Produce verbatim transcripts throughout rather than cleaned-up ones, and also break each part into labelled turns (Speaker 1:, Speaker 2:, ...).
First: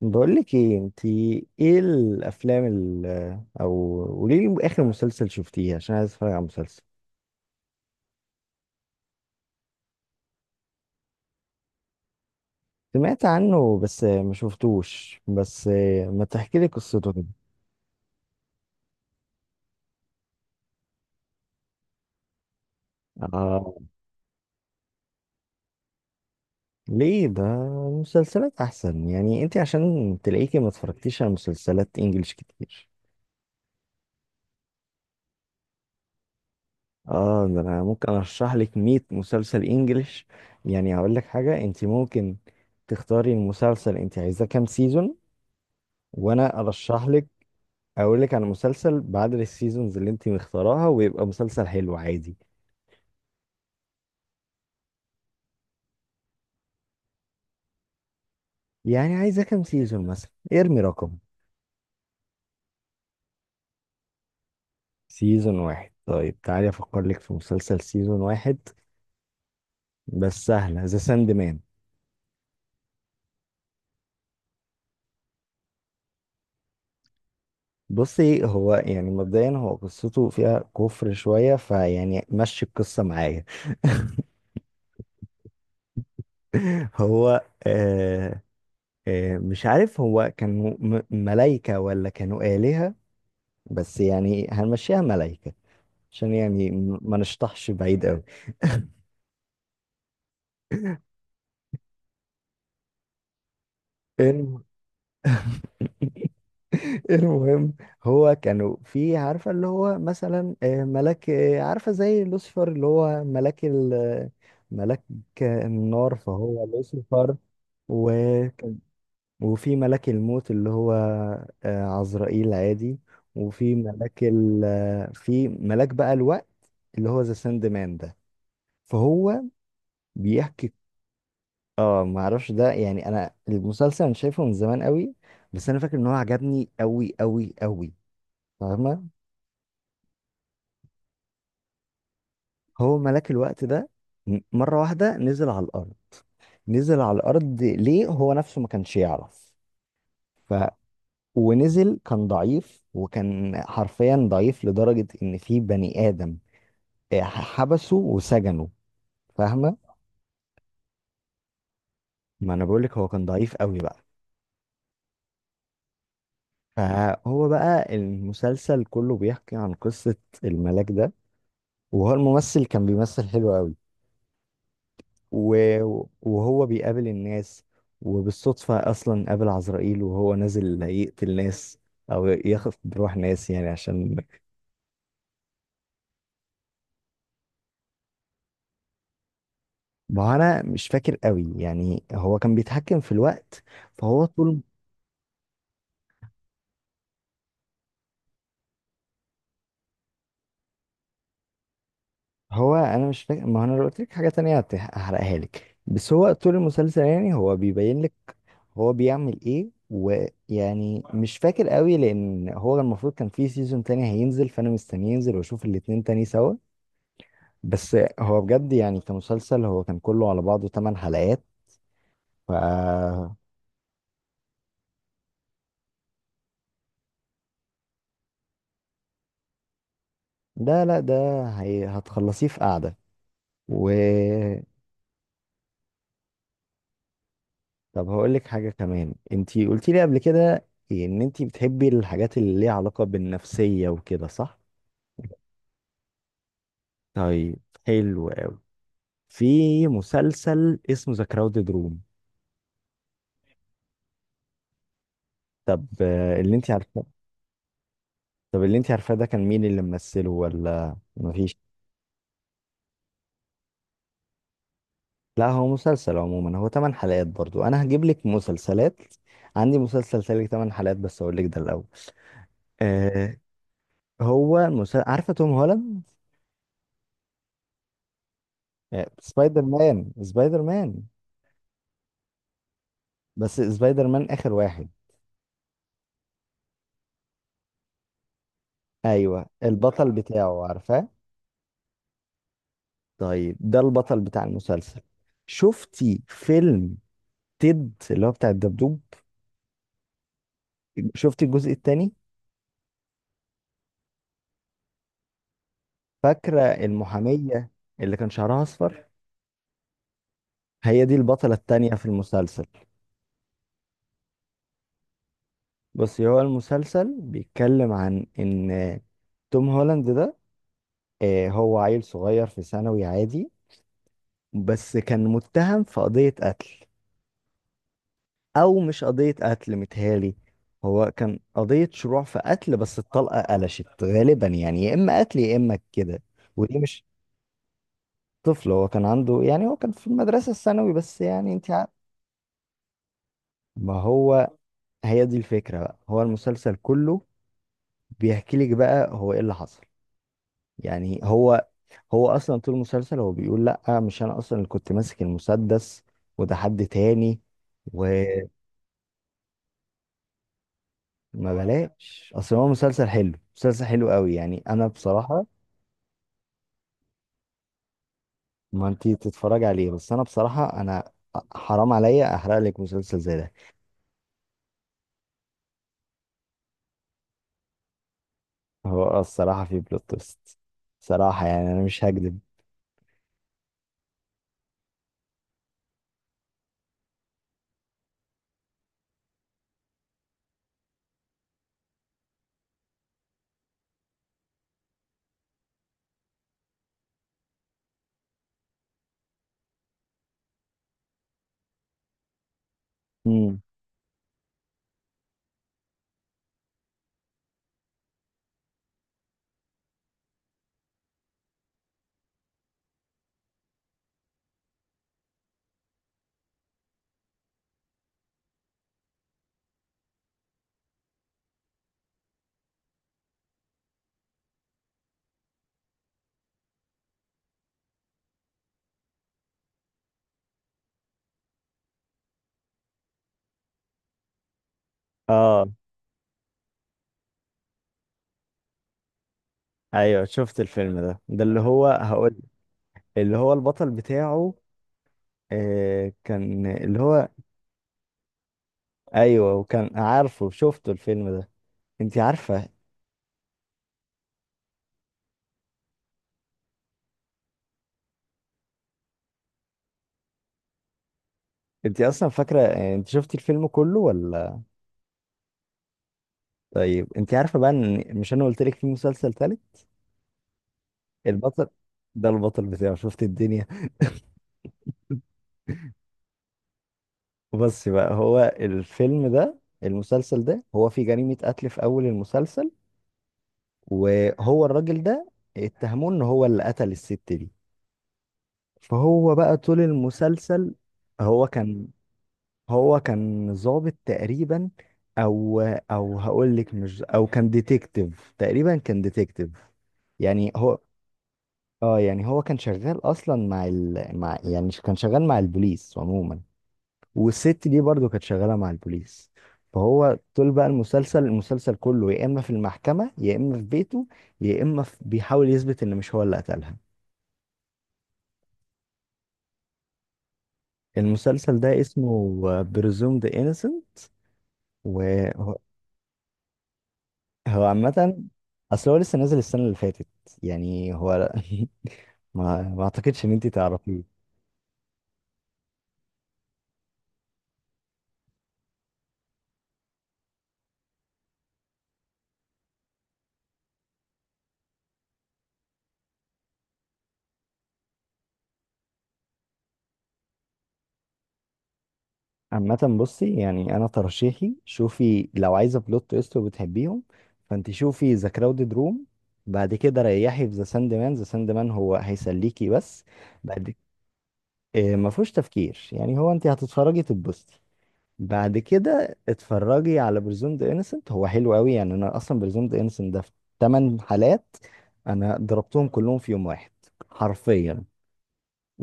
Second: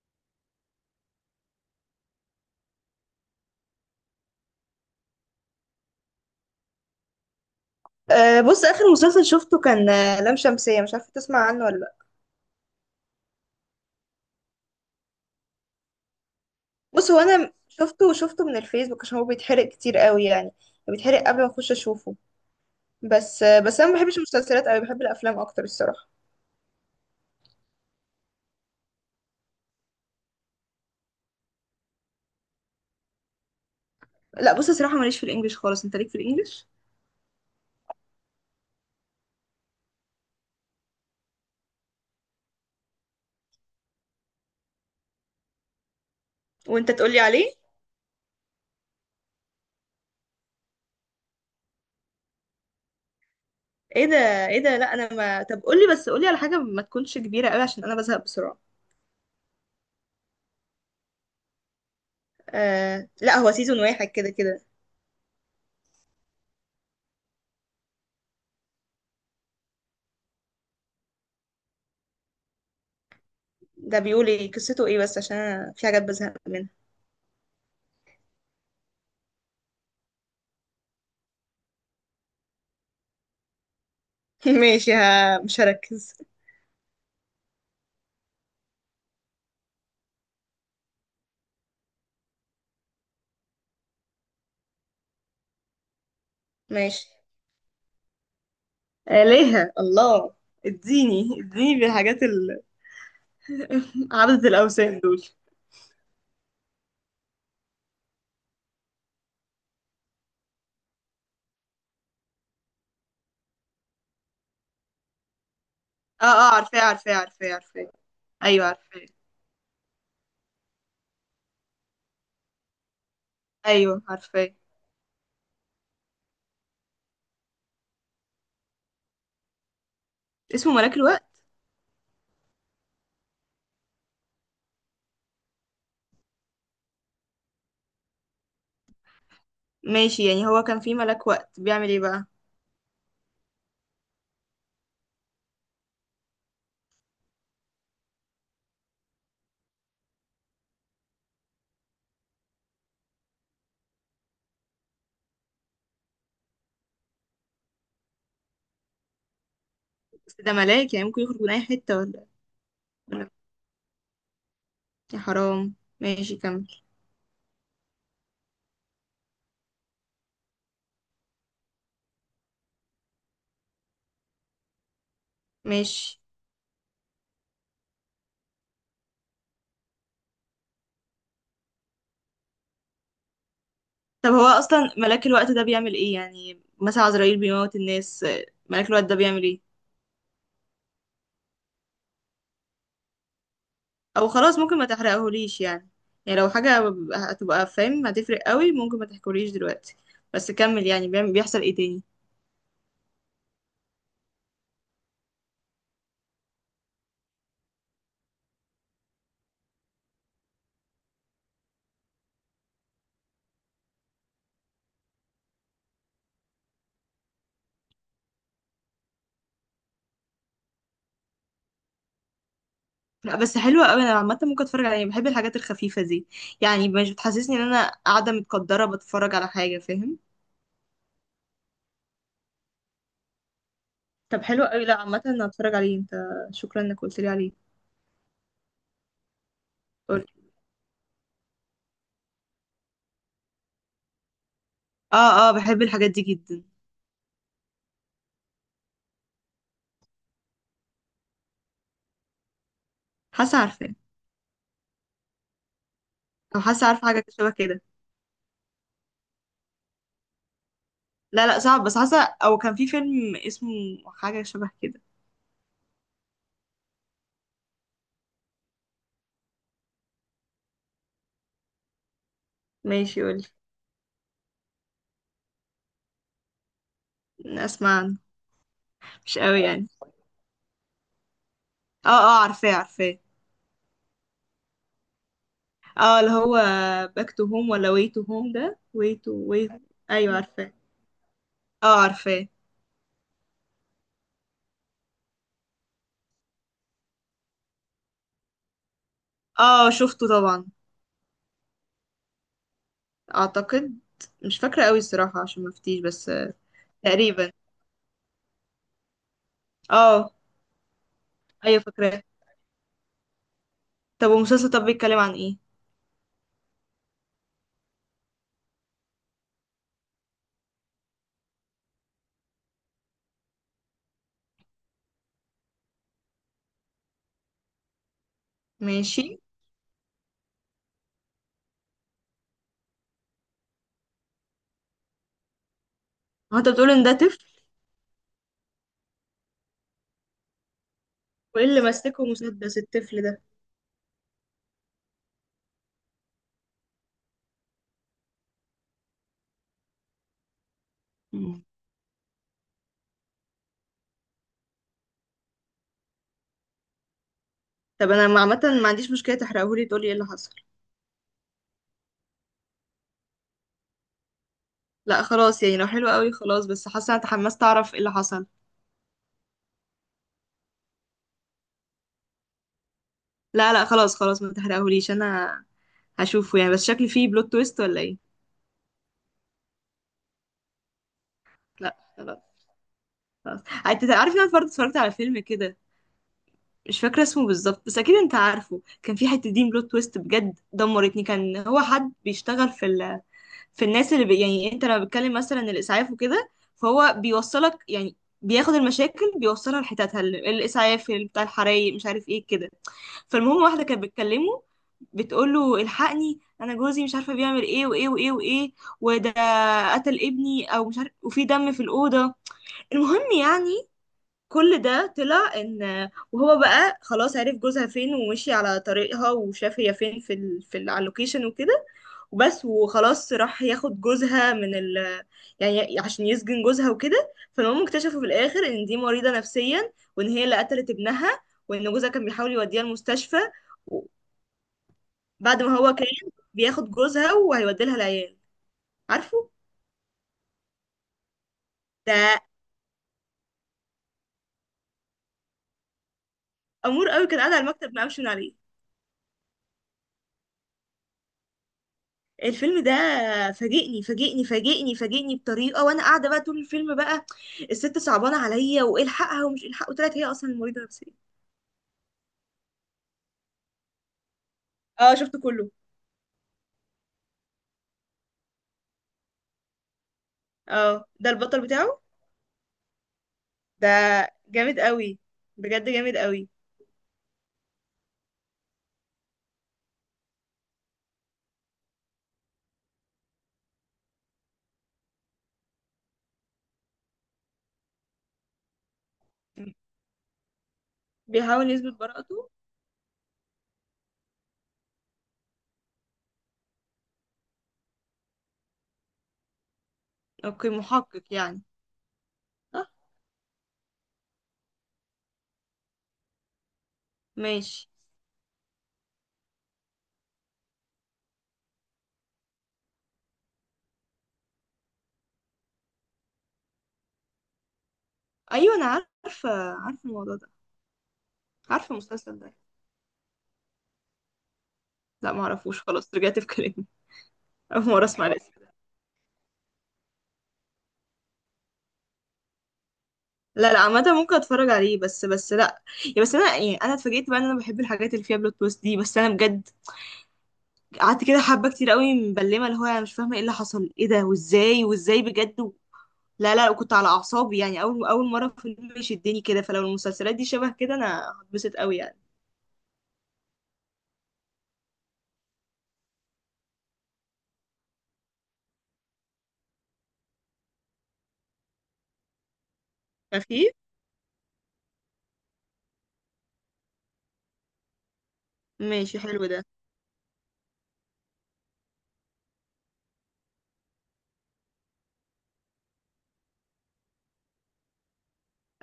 Speaker 1: بقولك ايه انتي ايه الافلام ال او قولي لي اخر مسلسل شفتيه عشان عايز اتفرج على مسلسل.
Speaker 2: أه بص، اخر مسلسل شفته كان آه، لام شمسية. مش عارفة تسمع عنه ولا لا.
Speaker 1: سمعت عنه بس ما شفتوش بس ما تحكي لي
Speaker 2: بص،
Speaker 1: قصته
Speaker 2: هو
Speaker 1: كده.
Speaker 2: انا شفته وشفته من الفيسبوك عشان هو بيتحرق كتير قوي يعني. بيتحرق قبل ما اخش اشوفه. بس آه، بس
Speaker 1: اه
Speaker 2: انا ما بحبش المسلسلات قوي، بحب الافلام اكتر الصراحة.
Speaker 1: ليه ده مسلسلات احسن يعني انتي عشان تلاقيكي ما اتفرجتيش على مسلسلات انجليش كتير.
Speaker 2: لا بص، الصراحة ماليش في الانجليش خالص، انت ليك في الانجليش.
Speaker 1: اه ده انا ممكن ارشح لك مية مسلسل انجليش يعني هقول لك حاجه. انتي ممكن تختاري المسلسل انتي عايزاه كام سيزون وانا
Speaker 2: وانت
Speaker 1: ارشح
Speaker 2: تقولي عليه.
Speaker 1: اقول لك على مسلسل بعد السيزونز اللي انت مختاراها ويبقى مسلسل حلو عادي.
Speaker 2: ايه ده؟ ايه ده؟ لا انا ما طب قولي، بس قولي على حاجة ما تكونش كبيرة قوي عشان انا بزهق بسرعة.
Speaker 1: يعني عايزه كام سيزون مثلا ارمي رقم.
Speaker 2: أه لا، هو سيزون واحد كده كده.
Speaker 1: سيزون واحد طيب تعالي افكر لك في مسلسل سيزون واحد بس سهله ذا ساند مان.
Speaker 2: ده بيقول ايه؟ قصته ايه بس؟ عشان انا في حاجات بزهق منها.
Speaker 1: بصي هو يعني مبدئيا هو قصته فيها كفر شويه فيعني مشي القصه معايا.
Speaker 2: ماشي، ها، مش هركز.
Speaker 1: هو آه آه مش عارف هو كانوا م- ملايكه ولا كانوا آلهة، بس يعني هنمشيها ملايكه عشان يعني م-
Speaker 2: ماشي.
Speaker 1: ما نشطحش بعيد
Speaker 2: آلهة الله. اديني اديني بالحاجات ال... عبدة
Speaker 1: قوي.
Speaker 2: الأوثان دول.
Speaker 1: المهم هو كانوا في عارفة اللي هو مثلا آه، ملاك، آه، عارفة زي لوسيفر اللي هو ملاك ال آه، ملاك النار
Speaker 2: اه اه،
Speaker 1: فهو
Speaker 2: عارفاه عارفاه
Speaker 1: لوسيفر.
Speaker 2: عارفاه عارفاه. ايوه
Speaker 1: وكان
Speaker 2: عارفاه.
Speaker 1: وفي ملاك الموت اللي هو آه، عزرائيل عادي. وفي
Speaker 2: ايوه
Speaker 1: ملاك
Speaker 2: عارفاه.
Speaker 1: ال آه، في ملاك بقى الوقت اللي هو ذا ساند مان ده فهو بيحكي.
Speaker 2: اسمه ملاك الوقت؟
Speaker 1: اه ما اعرفش ده يعني انا المسلسل انا شايفه من زمان قوي بس انا فاكر ان هو عجبني قوي قوي قوي. فاهمة؟
Speaker 2: ماشي، يعني هو كان في ملاك وقت بيعمل ايه بقى؟
Speaker 1: هو ملاك الوقت ده م- مرة واحدة نزل على الأرض. نزل على الأرض ليه هو نفسه ما كانش يعرف ف ونزل كان ضعيف وكان حرفيا ضعيف لدرجة إن في بني آدم آه، حبسه وسجنه. فاهمة؟
Speaker 2: بس ده ملاك، يعني ممكن يخرج من اي حتة ولا؟
Speaker 1: ما أنا بقولك هو كان
Speaker 2: ولا-
Speaker 1: ضعيف قوي بقى.
Speaker 2: يا حرام. ماشي كمل.
Speaker 1: فهو بقى المسلسل كله بيحكي عن قصة الملاك ده، وهو الممثل كان بيمثل حلو قوي. و-
Speaker 2: ماشي.
Speaker 1: وهو بيقابل الناس وبالصدفة أصلا قابل عزرائيل وهو نازل يقتل ناس أو ياخد بروح ناس يعني عشان.
Speaker 2: طب هو اصلا ملاك الوقت ده بيعمل ايه؟ يعني مثلا عزرائيل بيموت الناس، آه، ملاك الوقت ده بيعمل ايه؟
Speaker 1: ما هو أنا مش فاكر قوي يعني هو كان بيتحكم في الوقت فهو
Speaker 2: او خلاص،
Speaker 1: طول.
Speaker 2: ممكن ما تحرقهوليش يعني. يعني لو حاجة هتبقى فاهم هتفرق قوي، ممكن ما تحكوليش دلوقتي. بس كمل يعني. بيعمل- بيحصل ايه تاني؟
Speaker 1: هو أنا مش فاكر ما هو أنا لو قلت لك حاجة تانية هت- هحرقها لك بس هو طول المسلسل يعني هو بيبين لك هو بيعمل إيه. ويعني مش فاكر قوي لأن هو المفروض كان في سيزون تاني هينزل فأنا مستني ينزل وأشوف الاتنين تاني سوا. بس هو بجد يعني كمسلسل هو كان كله على بعضه تمن حلقات. ف
Speaker 2: لا بس حلوة قوي. انا عامة ممكن اتفرج عليها، بحب الحاجات الخفيفة دي. يعني مش بتحسسني ان انا قاعدة متقدرة بتفرج على حاجة، فاهم.
Speaker 1: ده لا ده هي هتخلصيه في قعدة. و
Speaker 2: طب حلوة قوي. لا عامة انا هتفرج عليه. انت، شكرا انك قلت لي عليه.
Speaker 1: طب هقول لك حاجة كمان انتي قلتي لي قبل
Speaker 2: قولي.
Speaker 1: كده ان انتي بتحبي الحاجات اللي ليها علاقة بالنفسية وكده صح؟
Speaker 2: اه اه، بحب الحاجات دي جدا.
Speaker 1: طيب حلو أوي. في مسلسل اسمه ذا كراودد روم.
Speaker 2: حاسة عارفاه.
Speaker 1: طب آه، اللي
Speaker 2: او
Speaker 1: انتي
Speaker 2: حاسة
Speaker 1: عارفاه.
Speaker 2: عارفة حاجة شبه كده.
Speaker 1: طب اللي انتي عارفاه ده كان مين اللي ممثله ولا
Speaker 2: لا
Speaker 1: مفيش؟
Speaker 2: لا، صعب. بس حاسة او كان في فيلم اسمه حاجة شبه كده.
Speaker 1: لا هو مسلسل عموما هو تمن حلقات برضو. انا هجيب لك مسلسلات. عندي مسلسل سالك تمن حلقات بس اقول لك ده الاول.
Speaker 2: ماشي
Speaker 1: آه
Speaker 2: قولي.
Speaker 1: هو المسلسل عارفه توم هولاند؟
Speaker 2: اسمع عنه.
Speaker 1: آه
Speaker 2: مش قوي
Speaker 1: سبايدر
Speaker 2: يعني.
Speaker 1: مان سبايدر مان
Speaker 2: اه اه عارفاه عارفاه.
Speaker 1: بس سبايدر مان اخر واحد.
Speaker 2: اه اللي هو باك تو هوم ولا واي تو هوم؟ ده واي تو
Speaker 1: ايوه
Speaker 2: واي.
Speaker 1: البطل
Speaker 2: ايوه
Speaker 1: بتاعه
Speaker 2: عارفاه.
Speaker 1: عارفاه.
Speaker 2: اه عارفاه.
Speaker 1: طيب ده البطل بتاع المسلسل. شفتي فيلم تيد اللي هو بتاع الدبدوب؟
Speaker 2: اه شفته طبعا.
Speaker 1: شفتي الجزء الثاني؟
Speaker 2: اعتقد. مش فاكره قوي الصراحه عشان ما افتيش بس. آه،
Speaker 1: فاكره
Speaker 2: تقريبا.
Speaker 1: المحاميه اللي كان شعرها اصفر؟
Speaker 2: اه.
Speaker 1: هي دي البطله
Speaker 2: ايوه
Speaker 1: الثانيه في
Speaker 2: فاكراه.
Speaker 1: المسلسل.
Speaker 2: طب والمسلسل طب بيتكلم عن ايه؟
Speaker 1: بص هو المسلسل بيتكلم عن ان توم هولاند ده، آه، هو عيل صغير في ثانوي عادي بس كان متهم في قضية قتل. او مش قضية
Speaker 2: ماشي.
Speaker 1: قتل متهيألي، هو كان قضية شروع في قتل بس الطلقة قلشت غالبا يعني يا اما قتل يا اما كده.
Speaker 2: هو انت
Speaker 1: ودي
Speaker 2: بتقول ان
Speaker 1: مش
Speaker 2: ده طفل؟
Speaker 1: طفل، هو كان عنده يعني هو كان في المدرسة الثانوي بس يعني
Speaker 2: وايه
Speaker 1: انت
Speaker 2: اللي
Speaker 1: عارف.
Speaker 2: ماسكه مسدس الطفل ده؟
Speaker 1: ما هو هي دي الفكرة بقى. هو المسلسل كله بيحكي لك بقى هو ايه اللي حصل يعني
Speaker 2: مم.
Speaker 1: هو. هو اصلا طول المسلسل هو بيقول لا مش انا اصلا اللي كنت ماسك المسدس وده حد تاني.
Speaker 2: طب انا ما-
Speaker 1: وما
Speaker 2: عامه ما عنديش مشكله، تحرقهولي تقولي ايه اللي حصل.
Speaker 1: بلاش اصل هو مسلسل حلو، مسلسل حلو قوي يعني انا
Speaker 2: لا
Speaker 1: بصراحة.
Speaker 2: خلاص، يعني لو حلو قوي خلاص، بس حاسه انا اتحمست اعرف ايه اللي حصل.
Speaker 1: ما انتي تتفرج عليه بس انا بصراحة انا حرام عليا احرق لك مسلسل زي ده.
Speaker 2: لا لا خلاص خلاص، ما تحرقهوليش انا. هشوفه يعني، بس شكله فيه بلوت تويست ولا ايه؟
Speaker 1: هو الصراحة في بلوت تويست صراحة يعني انا
Speaker 2: لا
Speaker 1: مش هكذب.
Speaker 2: خلاص. خلاص. انت عارف ان انا برضه اتفرجت على فيلم كده، مش فاكره اسمه بالظبط بس اكيد انت عارفه. كان في حته دي بلوت تويست بجد دمرتني. كان هو حد بيشتغل في ال... في الناس اللي بي... يعني انت لما بتكلم مثلا الاسعاف وكده، فهو بيوصلك يعني. بياخد المشاكل بيوصلها لحتتها، ال- الاسعاف بتاع الحرايق مش عارف ايه كده.
Speaker 1: امم
Speaker 2: فالمهم، واحدة كانت بتكلمه، بتقول له الحقني، انا جوزي مش عارفه بيعمل ايه وايه وايه وايه، وده قتل ابني او مش عارف، وفي دم في الاوضه. المهم يعني، كل ده طلع ان وهو بقى خلاص عرف جوزها فين، ومشي على طريقها وشاف هي فين في ال... في ال- على اللوكيشن وكده، وبس، وخلاص راح ياخد جوزها من ال، يعني عشان يسجن جوزها وكده. فالمهم اكتشفوا في الاخر ان دي مريضة نفسيا، وان هي اللي قتلت ابنها، وان جوزها كان بيحاول يوديها المستشفى، بعد
Speaker 1: اه
Speaker 2: ما هو كان بياخد جوزها وهيودي لها العيال. عارفه؟
Speaker 1: ايوه شفت الفيلم ده، ده اللي هو هقول
Speaker 2: ده
Speaker 1: اللي هو البطل بتاعه. آه كان اللي
Speaker 2: امور قوي،
Speaker 1: هو
Speaker 2: كان قاعد على المكتب ما قامش من عليه.
Speaker 1: ايوه، وكان عارفه شفته الفيلم ده انت عارفه.
Speaker 2: الفيلم ده فاجئني فاجئني فاجئني فاجئني بطريقه، وانا قاعده بقى طول الفيلم. بقى الست صعبانه عليا والحقها ومش الحق، وطلعت هي اصلا مريضه نفسيه.
Speaker 1: انت اصلا فاكره يعني انت شفتي الفيلم كله ولا؟
Speaker 2: اه شفته كله.
Speaker 1: طيب انت عارفه بقى ان مش انا قلت لك في مسلسل تالت.
Speaker 2: اه ده البطل
Speaker 1: البطل
Speaker 2: بتاعه.
Speaker 1: ده البطل بتاعه شفت الدنيا.
Speaker 2: ده جامد قوي، بجد جامد قوي.
Speaker 1: بس بقى هو الفيلم ده المسلسل ده هو في جريمه قتل في اول المسلسل. وهو الراجل ده اتهموه ان هو اللي قتل الست دي. فهو بقى طول المسلسل هو
Speaker 2: بيحاول
Speaker 1: كان.
Speaker 2: يثبت براءته.
Speaker 1: هو كان ضابط تقريبا. او او هقول لك مش او، كان ديتكتيف تقريبا كان ديتكتيف يعني
Speaker 2: اوكي،
Speaker 1: هو.
Speaker 2: محقق يعني.
Speaker 1: اه يعني هو كان
Speaker 2: اه.
Speaker 1: شغال اصلا مع ال مع يعني كان شغال مع البوليس عموما. والست دي
Speaker 2: ماشي.
Speaker 1: برضو كانت شغاله مع البوليس. فهو طول بقى المسلسل المسلسل كله يا اما في المحكمه يا اما في بيته يا اما في بيحاول يثبت ان مش هو اللي قتلها.
Speaker 2: ايوه انا عارفه، عارفه الموضوع ده.
Speaker 1: المسلسل ده
Speaker 2: عارفه المسلسل
Speaker 1: اسمه
Speaker 2: ده.
Speaker 1: بريزومد
Speaker 2: لا
Speaker 1: انيسنت.
Speaker 2: معرفوش، خلاص رجعت في كلامي.
Speaker 1: هو
Speaker 2: اول مره
Speaker 1: عامة
Speaker 2: اسمع.
Speaker 1: اصل هو لسه نازل السنة اللي فاتت يعني هو. ما ما اعتقدش ان انت
Speaker 2: لا لا،
Speaker 1: تعرفيه.
Speaker 2: عامة ممكن اتفرج عليه. بس بس لا يعني. بس انا يعني انا اتفاجئت بقى ان انا بحب الحاجات اللي فيها بلوت تويست دي. بس انا بجد قعدت كده حبة كتير قوي مبلمة، اللي هو انا مش فاهمة ايه اللي حصل، ايه ده وازاي وازاي بجد. و... لا لا، كنت على اعصابي يعني. اول اول مرة فيلم يشدني كده، فلو المسلسلات دي شبه كده انا هتبسط قوي يعني.
Speaker 1: عامة بصي يعني انا ترشيحي شوفي لو عايزة بلوت تويست وبتحبيهم فانت شوفي ذا كراودد روم. بعد كده ريحي في ذا ساند مان. ذا ساند مان هو هيسليكي بس.
Speaker 2: خفيف.
Speaker 1: بعد آه، ما فيهوش تفكير يعني هو انت هتتفرجي تتبسطي. بعد كده
Speaker 2: ماشي حلو ده.
Speaker 1: اتفرجي على برزون ذا انسنت هو حلو قوي يعني انا اصلا برزون ذا انسنت ده في تمن حالات انا ضربتهم كلهم في يوم واحد حرفيا.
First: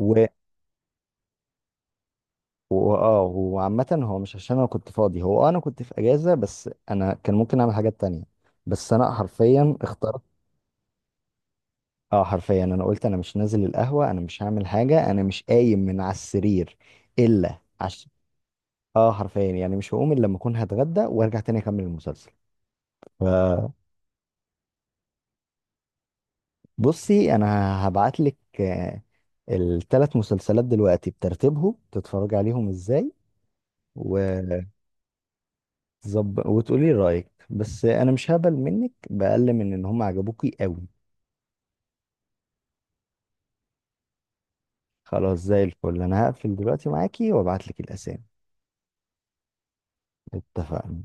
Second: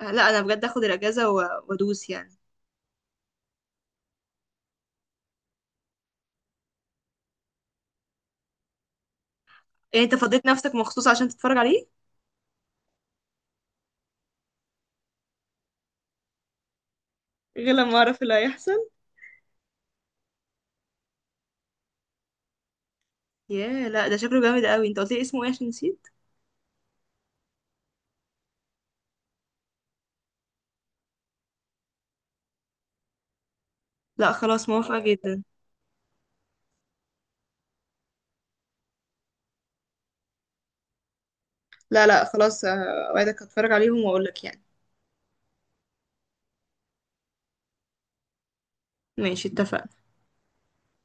Speaker 2: آه، لا انا بجد اخد الاجازة. و... وادوس يعني.
Speaker 1: واه وعامة هو مش عشان انا كنت فاضي، هو آه انا كنت في اجازة بس انا كان ممكن اعمل حاجات تانية بس انا حرفيا
Speaker 2: يعني انت
Speaker 1: اخترت.
Speaker 2: فضيت نفسك مخصوص عشان تتفرج عليه؟
Speaker 1: اه حرفيا انا قلت انا مش نازل القهوة انا مش هعمل حاجة انا مش قايم من على السرير الا
Speaker 2: غير لما
Speaker 1: عشان.
Speaker 2: اعرف اللي هيحصل.
Speaker 1: اه حرفيا يعني مش هقوم الا لما اكون هتغدى وارجع تاني اكمل المسلسل.
Speaker 2: ياه، لا ده شكله جامد قوي. انت قلت لي اسمه ايه؟ عشان نسيت.
Speaker 1: بصي انا هبعت لك الثلاث مسلسلات دلوقتي بترتيبهم تتفرج عليهم ازاي
Speaker 2: لا
Speaker 1: وتظبط
Speaker 2: خلاص، موافقة جدا.
Speaker 1: وتقولي رايك. بس انا مش هقبل منك باقل من ان هم عجبوكي قوي.
Speaker 2: لا لا خلاص، آه، اوعدك هتفرج عليهم واقول لك يعني.
Speaker 1: خلاص زي الفل انا هقفل دلوقتي معاكي وابعت لك الاسامي.
Speaker 2: ماشي اتفقنا.
Speaker 1: اتفقنا.